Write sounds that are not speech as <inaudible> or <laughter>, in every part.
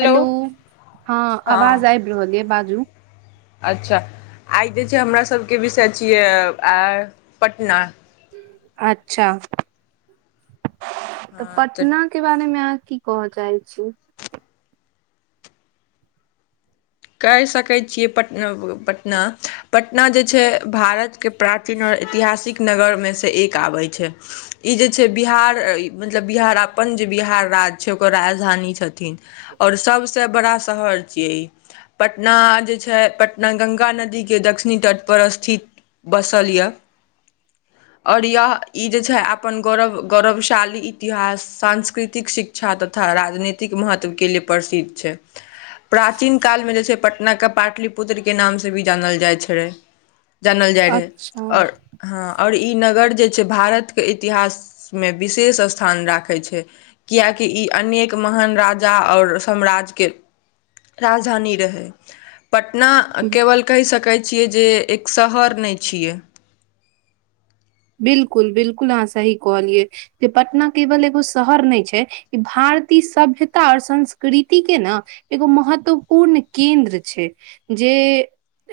Hello <unintelligible> हँ आवाज हँ आबि रहल यऽ बाजू। अच्छा आइ जे छै हमर सभके विषय छियै आ पटना। <unintelligible> अच्छा। <unintelligible> तऽ हँ तऽ पटना के बारेमे आ। <unintelligible> की कह जाइ छै। <unintelligible> कहि सकै छियै पटना -पटना- पटना जे छै भारतके प्राचीन आओर ऐतिहासिक नगरमे सँ एक आबै छै ई जे छै बिहार मतलब बिहार अपन जे बिहार राज्य छै ओकर राजधानी छथिन आओर सभसँ बड़ा शहर छियै ई। पटना जे छै पटना गंगा नदी के दक्षिणी तट पर स्थित बसल ये- और यह ई जे छै अपन गौरव गौरवशाली इतिहास सांस्कृतिक शिक्षा तथा राजनीतिक महत्व के लिए प्रसिद्ध छै <unintelligible> प्राचीन काल मे जे। पटना के पाटलिपुत्र के नाम से भी जानल जाइ छैे। <unintelligible> जानल जाइ रहै अच्छा आओर हँ -आओर ई नगर। जे छै भारत के इतिहास मे विशेष स्थान राखे छै किआाकि इ अनेक महान राजा और साम्राज्य के- राजधानी रहे। <unintelligible> पटना केवल कहि सकैत छी। <unintelligible> छ। <unintelligible> बिलकुल बिलकुल अहाँ सही कहलियै जे पटना केवल एगो शहर नहि छै ई भारतीय सभ्यता आओर संस्कृतिके ने एगो महत्वपूर्ण केन्द्र छै जे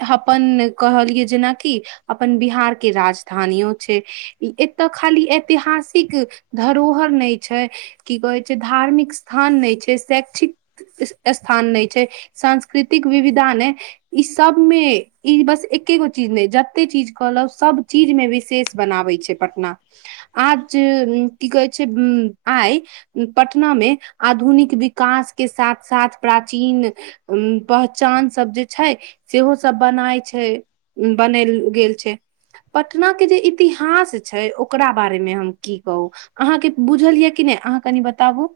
-अपन कहलियै जेनाकि अपन बिहारके राजधानियो।। एतऽ खाली तिहासिक धरोहर नहि छै की कहै छै धार्मिक स्थान नहि छै शैक्षिक स्थान नहि छै सांस्कृतिक विविधा नहि ई सबमे ई बस एकगो चीज नहि जते चीज सभ चीजमे विशेष। बनाबै छै पटना। आज की कहै छै उत्तम आइ पटनामे आधुनिक विकासके साथ-साथ प्राचीन उम्म पहचानसब जे छै, सेहोसब बनाय छै बनेल गेल छै। पटनाके जे इ- -तिहास छै, ओकरा बारेमे हम की कहू। अहाँके बुझल यए कि नहि? अहाँ कनि बताबू।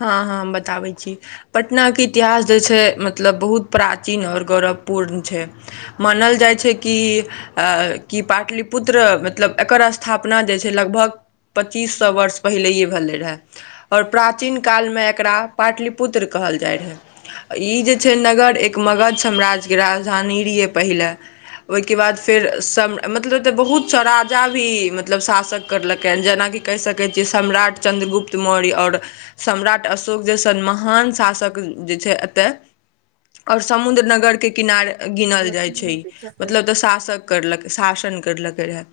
हँ हँ, हम बताबै छी। पटनाके इतिहास जे छै मतलब बहुत प्राचीन आओर गौरवपूर्ण छै। मानल जाइ छै कि अ कि पाटलिपुत्र मतलब एकर स्थापना जे छै लगभग पच्चीस सौ वर्ष पहिले भेलै रहए और प्रा- प्राचीन कालमे एकरा पाटलिपुत्र कहल जाइ रहै। ई जे छै नगर एक मगध साम्राज्यके राजधानी रहियै पहिले। ओहिके बाद फेर सम मतलब तऽ बहुत सा राजा भी मतलब शासक करलकै। जेनाकि कहि सकै छियै सम्राट चन्द्रगुप्त मौर्य और सम्राट अशोक जैसन महान शासक जे छै एतय, और समुन्द्र नगरके किनारे गिनल जाइ छै ई। मतलब शासक करलकै शासन करलकै रहए।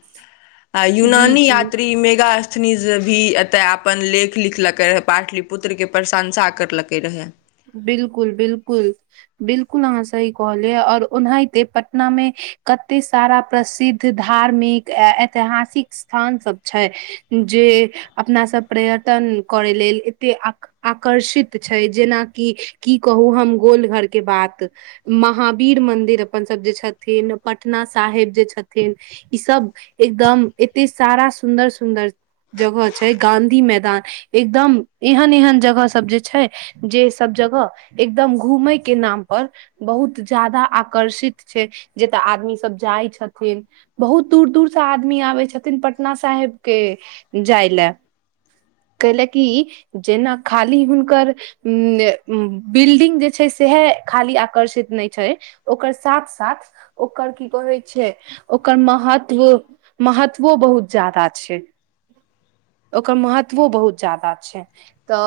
आ जी यूनानी जी यात्री मेगास्थनीज भी तऽ अपन लेख लिखलकै रहए। पाटलिपुत्रके प्रशंसा करलकै रहए। बिलकुल बिलकुल। बिलकुल, अहाँ सही कहलियै। और ओनाहिते पटनामे कतेक सारा प्रसिद्ध धार्मिक आ ऐतिहासिक स्थानसभ छै, जे अपनासभ पर्यटन करय लेल एतेक आक आकर्षित छै जेना कि की कहू हम गोलघरके बात। महावीर मन्दिर अपनसब जे छथिन, पटना साहेब जे छथिन, ईसब एकदम एतेक सारा सुन्दर-सुन्दर जगह छै गाँधी मैदान, एकदम एहन-एहन जगहसब जे छै जे सब जगह एकदम घमयके नामपर बहुत ज्यादा आकर्षित छै, जतय आदमीसब जाइ छथिन। बहुत दूर-दूरसे आदमी आबै छथिन पटना साहेबके जाय लए। कै ले की, जेना खाली हुनकर उम्म उम्म बिल्डिंग जे छै सएह खाली आकर्षित नहि छै, ओकर साथ-साथ ओकर की कहै छै, ओकर महत्व महत्वो बहुत ज्यादा छै। ओकर महत्वो बहुत ज्यादा छै, तऽ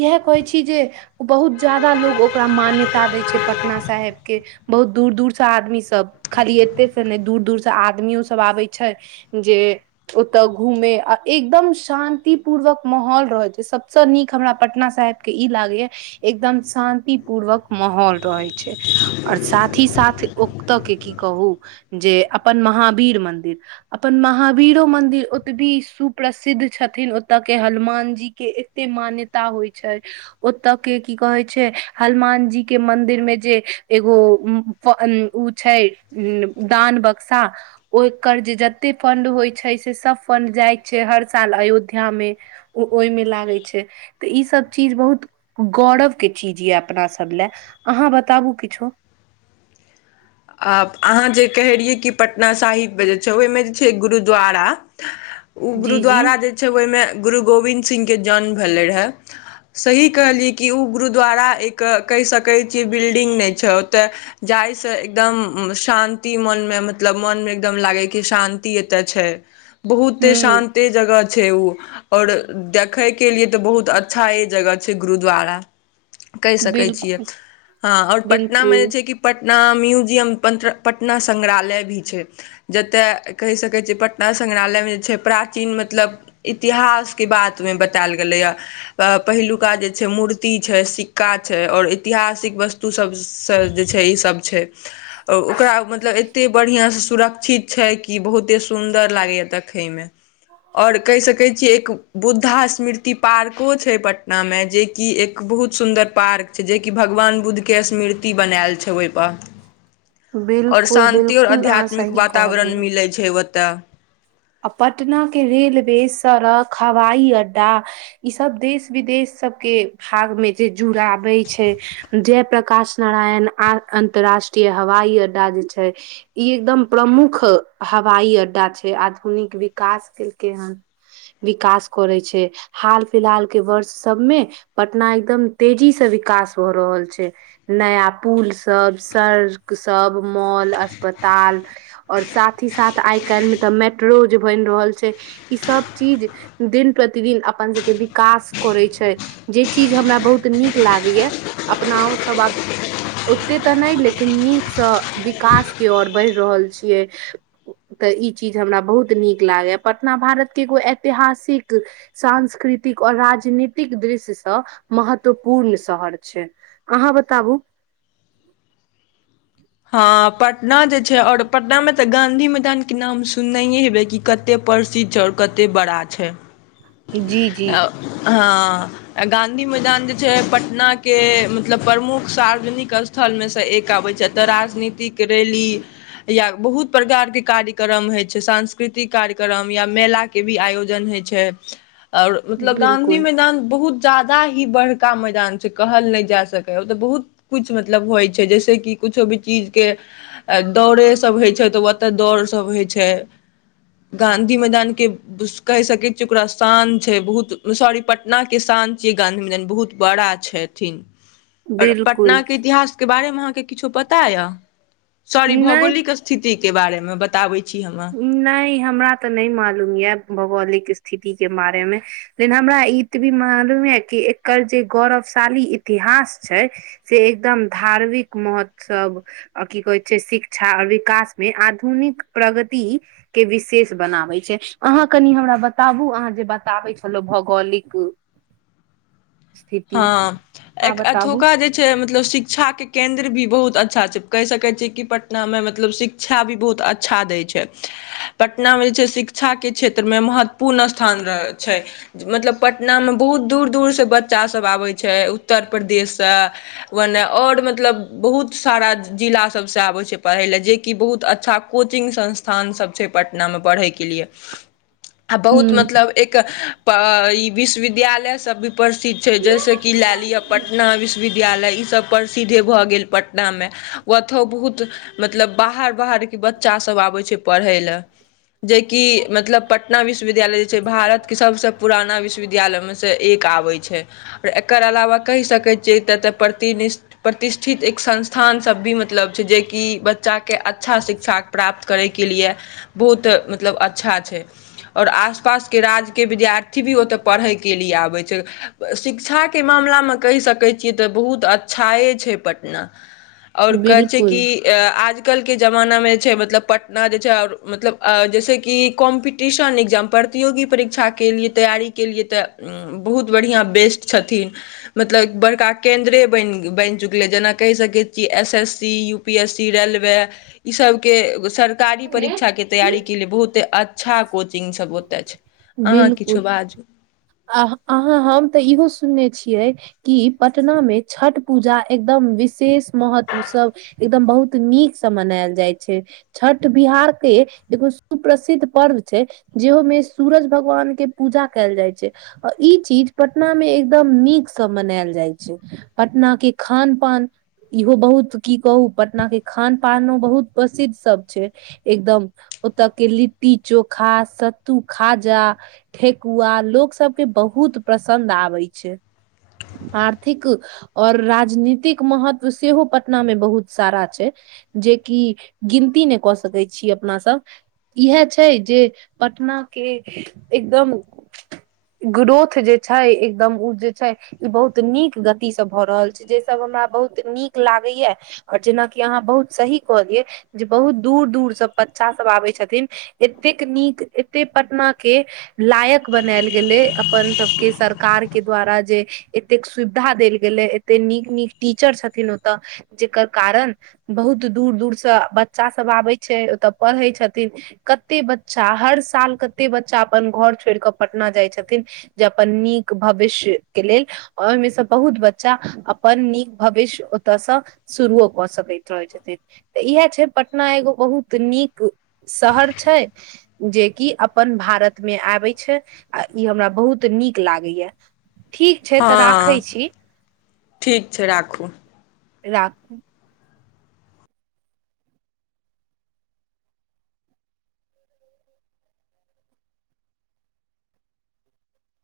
इएह कहै छी जे बहुत ज्यादा लोग ओकरा मान्यता दै छै पटना साहेबके। बहुत दूर-दूरसे आदमीसब, खाली एतहिसे नहि, दूर-दूरसे आदमिओ सब आबै छै, जे ओतय घूमे आ एकदम शान्ति पूर्वक माहौल रहै छै। सबसँ नीक हमरा पटना साहेबके ई लागैये एकदम शान्ति पूर्वक माहौल रहै छै। और साथ ही साथ जे ओतयके की कहू, जे अपन महावीर मन्दिर अपन महावीरो मंन्दिर ओतबी सुप्रसिद्ध छथिन। ओतयके हलुमान जीके एतेक मान्यता होइ छै तऽ के की कहै छै हलुमान जीके मन्दिरमे जे एगो उम्म ओ छै उम्म दान बक्सा ओकर जे जतेक फण्ड होइ छै, से सब फण्ड जाइ छै हर साल अयोध्यामे। ओ ओहिमे लागै छै, तऽ ईसब चीज बहुत गौरवके चीज यए अपनासभ लए। अहाँ बताबू किछो। आ अहाँ जे कहैत रहियै कि पटना साहिबमे जे छै, ओहिमे जे छै गुरुद्वारा ओ जी जी गुरुद्वारा जे छै, ओहिमे गुरु गोविन्द सिंहके जन्म भेलय रहए। सही कहलियै कि ओ गुरुद्वारा एक कहि सकै छियै बिल्डिंग नहि छै ओतय जाइसँ एकदम शान्ति मनमे मतलब मनमे एकदम लागै, कि शान्ति एतय छै। बहुते हूँ शान्ति जगह छै ऊ। और देखयके लिए तऽ बहुत अच्छाए जगह छै गुरुद्वारा। कहि सकैत छियै। बिल्कुल हँ, आओर पटनामे जे बिल्कुल छै, कि पट- ना म्यूज- जियम पट पटना सङ्ग्रहालय भी छै, जतय कहि सकै छियै पटना संगङ्ग्रहालयमे जे छै प्राचीन मतलब इतिहासके बातमे बतायल गेलैए। पहिलुका जे छै मूर्ति छै, सिक्का छै, और ऐतिहासिक वस्तु सबसँ जे छै ईसब छै। <unintelligible> अ ओकरा मतलब एत्ते बढ़िआँसँ सुरक्षित छै, कि बहुते सुन्दर लागैए देखयमे। और कहि सकै छियै, एक बुद्धा स्मृति पार्को छै पटनामे, जेकि एक बहुत सुन्दर पार्क छै। जेकि भगवान बुद्धके स्मृति बनायल छै ओहिपर। और बिल्कुल शान्ति और बिल्कुल अहाँ आध्यात्मिक सही वातावरण कहलियै मिलैत छै ओ- तऽ। आ पटनाके रेलवे सड़क, हवाई अड्डा, ईसभ देश विदेश सबके भागमे जे जुड़ाबे छै। जयप्रकाश नारायण आ अन्तर्राष्ट्रीय हवाई अड्डा जे छै, ई एकदम प्रमुख हवाई अड्डा छै आधु निक विकास केलकै हन। विकास करै छै। हाल-फिलहाल के वर्ष सबमे पटना एकदम तेजीसे विकास भऽ रहल छै। नया पुलसब सड़क सब, मॉल, अस्पताल और साथ ही साथ आइ काल्हिमे तऽ मे- रोज बनि रहल छै। ईसब चीज दिन-प्रतिदिन अपन सबके विकास करै छै, जे चीज हमरा बहुत नीक लागैये। अपनाओ सब आब ओते तऽ नहि, लेकिन नीकसँ विकासके ओर बढ़ि रहल छियै। तऽ ई ची- ज हमरा बहुत नीक लागैए। पटना भारतके एगो ऐतिहासिक, सांस्कृतिक और राजनीतिक दृश्यसँ महत्वपूर्ण शहर छै। अहाँ बताबू। हँ, पटना जे छै और पटनामे तऽ गाँधी मैदानके नाम सुननहिए हेबै, कि कतेक प्रसिद्ध छै आओर कतेक बड़ा छै। जी जी। हँ, आ गाँधी मैदान जे छै पटनाके मतलब प्रमुख सार्वजनिक स्थलमे सँ एक आबै छथि। त राजनीतिक रैली या बहुत प्रकार के कार्यक्रम होइ छै, सांस्कृतिक कार्यक्रम या मेलाके भी आयोजन होइ छै। और मतलब गांधी बिल्कुल मैदान बहुत ज्यादा ही बड़का मैदान छै, कहल नहि जा सकैए। ओतय बहुत कुछ मतलब होइ छै, जैसेकि कुछो भी चीज के दौड़े सब होइ छै त ओत दौड़ सब होइ छै, गाँधी मैदान के कहि सकै छियै ओकरा शान छै बहुत सॉरी पटना के शान छियै गाँंधी मैदान, बहुत बड़ा छथिन। और पटना बिल्कुल के इतिहास के बारेमे अहांके किछु पता य। सॉरी भौगोलिक स्थिति के बारे मे बताबै छी हम अहाँके नै। हमरा ते नै मालुम ये भौगोलिक स्थिति के बारे मे लेकिन हमरा इतवी मालुम ये कि एकर जे गौरवशाली इतिहास छै से एकदम धार्मिक महोत्सव आ की कहै छै शिक्षा और विकास मे आधुनिक प्रग ति के विशेष बनाबै छै। अहां कनि हमरा बताबु अहां जे बताबै छलहुं भौगोलिक स्थिति हां, अहाँ एक बताबू एतुका जे छै मतलब शि क्षाके केन्द्र भी बहुत अच्छा छै, कहि सकै छियै कि पटनामे मतलब शिक्षा भी बहुत अच्छा दै छै, पटनामे जे छै शिक्षाके क्षेत्रमे महत्वपूर्ण स्थान रह छै, मतलब पटनामे बहुत दूर दूरसे ब च्चा सब आबै छै, उत्तर प्रदेश से, मने और मतलब बहुत सारा जिला सबसे आबै छै पढ़य ले, जे कि बहुत अच्छा कोचिंग संस्थान सब छै पटना मे पढ़ैके लिए, आ ह बहुत मतलब एक इ विश्वविद्यालय सैह सब परिस्थि ति छै जैसे कि ले लिअ पटना विश्विद्या विद्यालय इ सब प्रसिद्धे भ गेल पटना मे, ओतहु बहुत मतलब बाहर-बाहरके बच्चा सभ आबै छै पढ़य लए। जेकि मतलब पटना विश्वविद्यालय जे छै भारत के सबसे पुराना विश्वविद्यालय विद्यालय में से एक आबै छै। एकर अलावा कहि सकैत छियै त त प्रतिदिस प्रति ठित एक संस्थान सब भी मतलब छै जेकि बच्चा के अच्छा शिक्षा प्राप्त करै के लिए बहुत मतलब अच्छा छै। और आस-पासके राज्यके विद्यार्थी भी ओतय पढ़यके लिए आबै छै। शिक्षाके मामलामे कहि सकैत छियै त बहुत अ च्छाये छै पटना, और कहै छै कि बिलकुल आजकल के जमाना माना में जे छै मतलब पटना जे छै मतलब जैसे कि कॉम्पीटिशन इग्जाम प्रतियोगी परीक्षा के लिए तैयारी के लिए ते बहुत बढ़िया बेस्ट छथिन। मतलब बड़का केन्द्रे बैन बैन चुकलै, जेना कहि सकै छियै कि S S C, UPSC, railway, इ सबके हर कारी परीक्षा के तैयारी के लिए बहुते अच्छा कोचिंग सब ओतय छै। अहां बिलकुल किछो बाजु। आह- अहाँ हम तऽ इहो सुनने छियै कि पटना मे छठ पुजा एकदम विशेष महत्व सं एकदम बहुत नीकसं मनायल जाइ छै। छठ बिहार के देखियौ सुप्रसिद्ध पर्व छै जेहो मे सुरज भगवान के पुजा कयल जाय छै आ ई चीज पटना मे एकदम नीक से मनायल जाइ छै। पटना के खान पान इहो बहुत की कहु पटना के खान पानो बहुत प्रसिद्ध सब छै एकदम। ओतय के लि लट्टी चोखा, सत्तू खाजा, ठेकुआ लोक सब के बहुत पसन्द आबे छै, आर्थिक और राजनीतिक महत्व सेहो पटना मे बहुत सारा छै, जेकि गिनती ने कऽ सकै छी अपना सब। इहे छै जे पटना के एकदम ग्रोथ जे छै एकदम उ जे छै ई बहुत नीक गति से भऽ रहल छै, जे सब हमरा बहुत नीक लागे य और जेनाकि अहाँ बहुत सही कहलियए जे बहुत दूर-दूर सब बच्चा सब आबै छथिन। एतेक नीक, एते पटना के लायक बनायल गेलै, अपन सबके सरकार के द्वारा जे एतेक सुविधा देल गेलै एते नीक-नीक टीचर छथिन ओतऽ जेकर कारण बहुत दूर दूरसँ बच्चा सब आबै छै ओतऽ पढ़ै छथिन। कते बच्चा हर साल कते बच्चा अपन घर छोड़ि कऽ पटना जाइ छथिन, जे अपन नीक भविष्यके लेल ओहिमेसँ बहुत बच्चा अपन नीक भविष्य ओतयसँ शुरुओ कऽ सकैत रहैत छथिन। तऽ इएह छै पटना एगो बहुत नीक शहर। छै जेकि अपन भारत मे आबै छै आ इ हमरा बहुत नीक लागैये। ठीक छै त राखै हँ छी। ठीक छै राखू। राखू।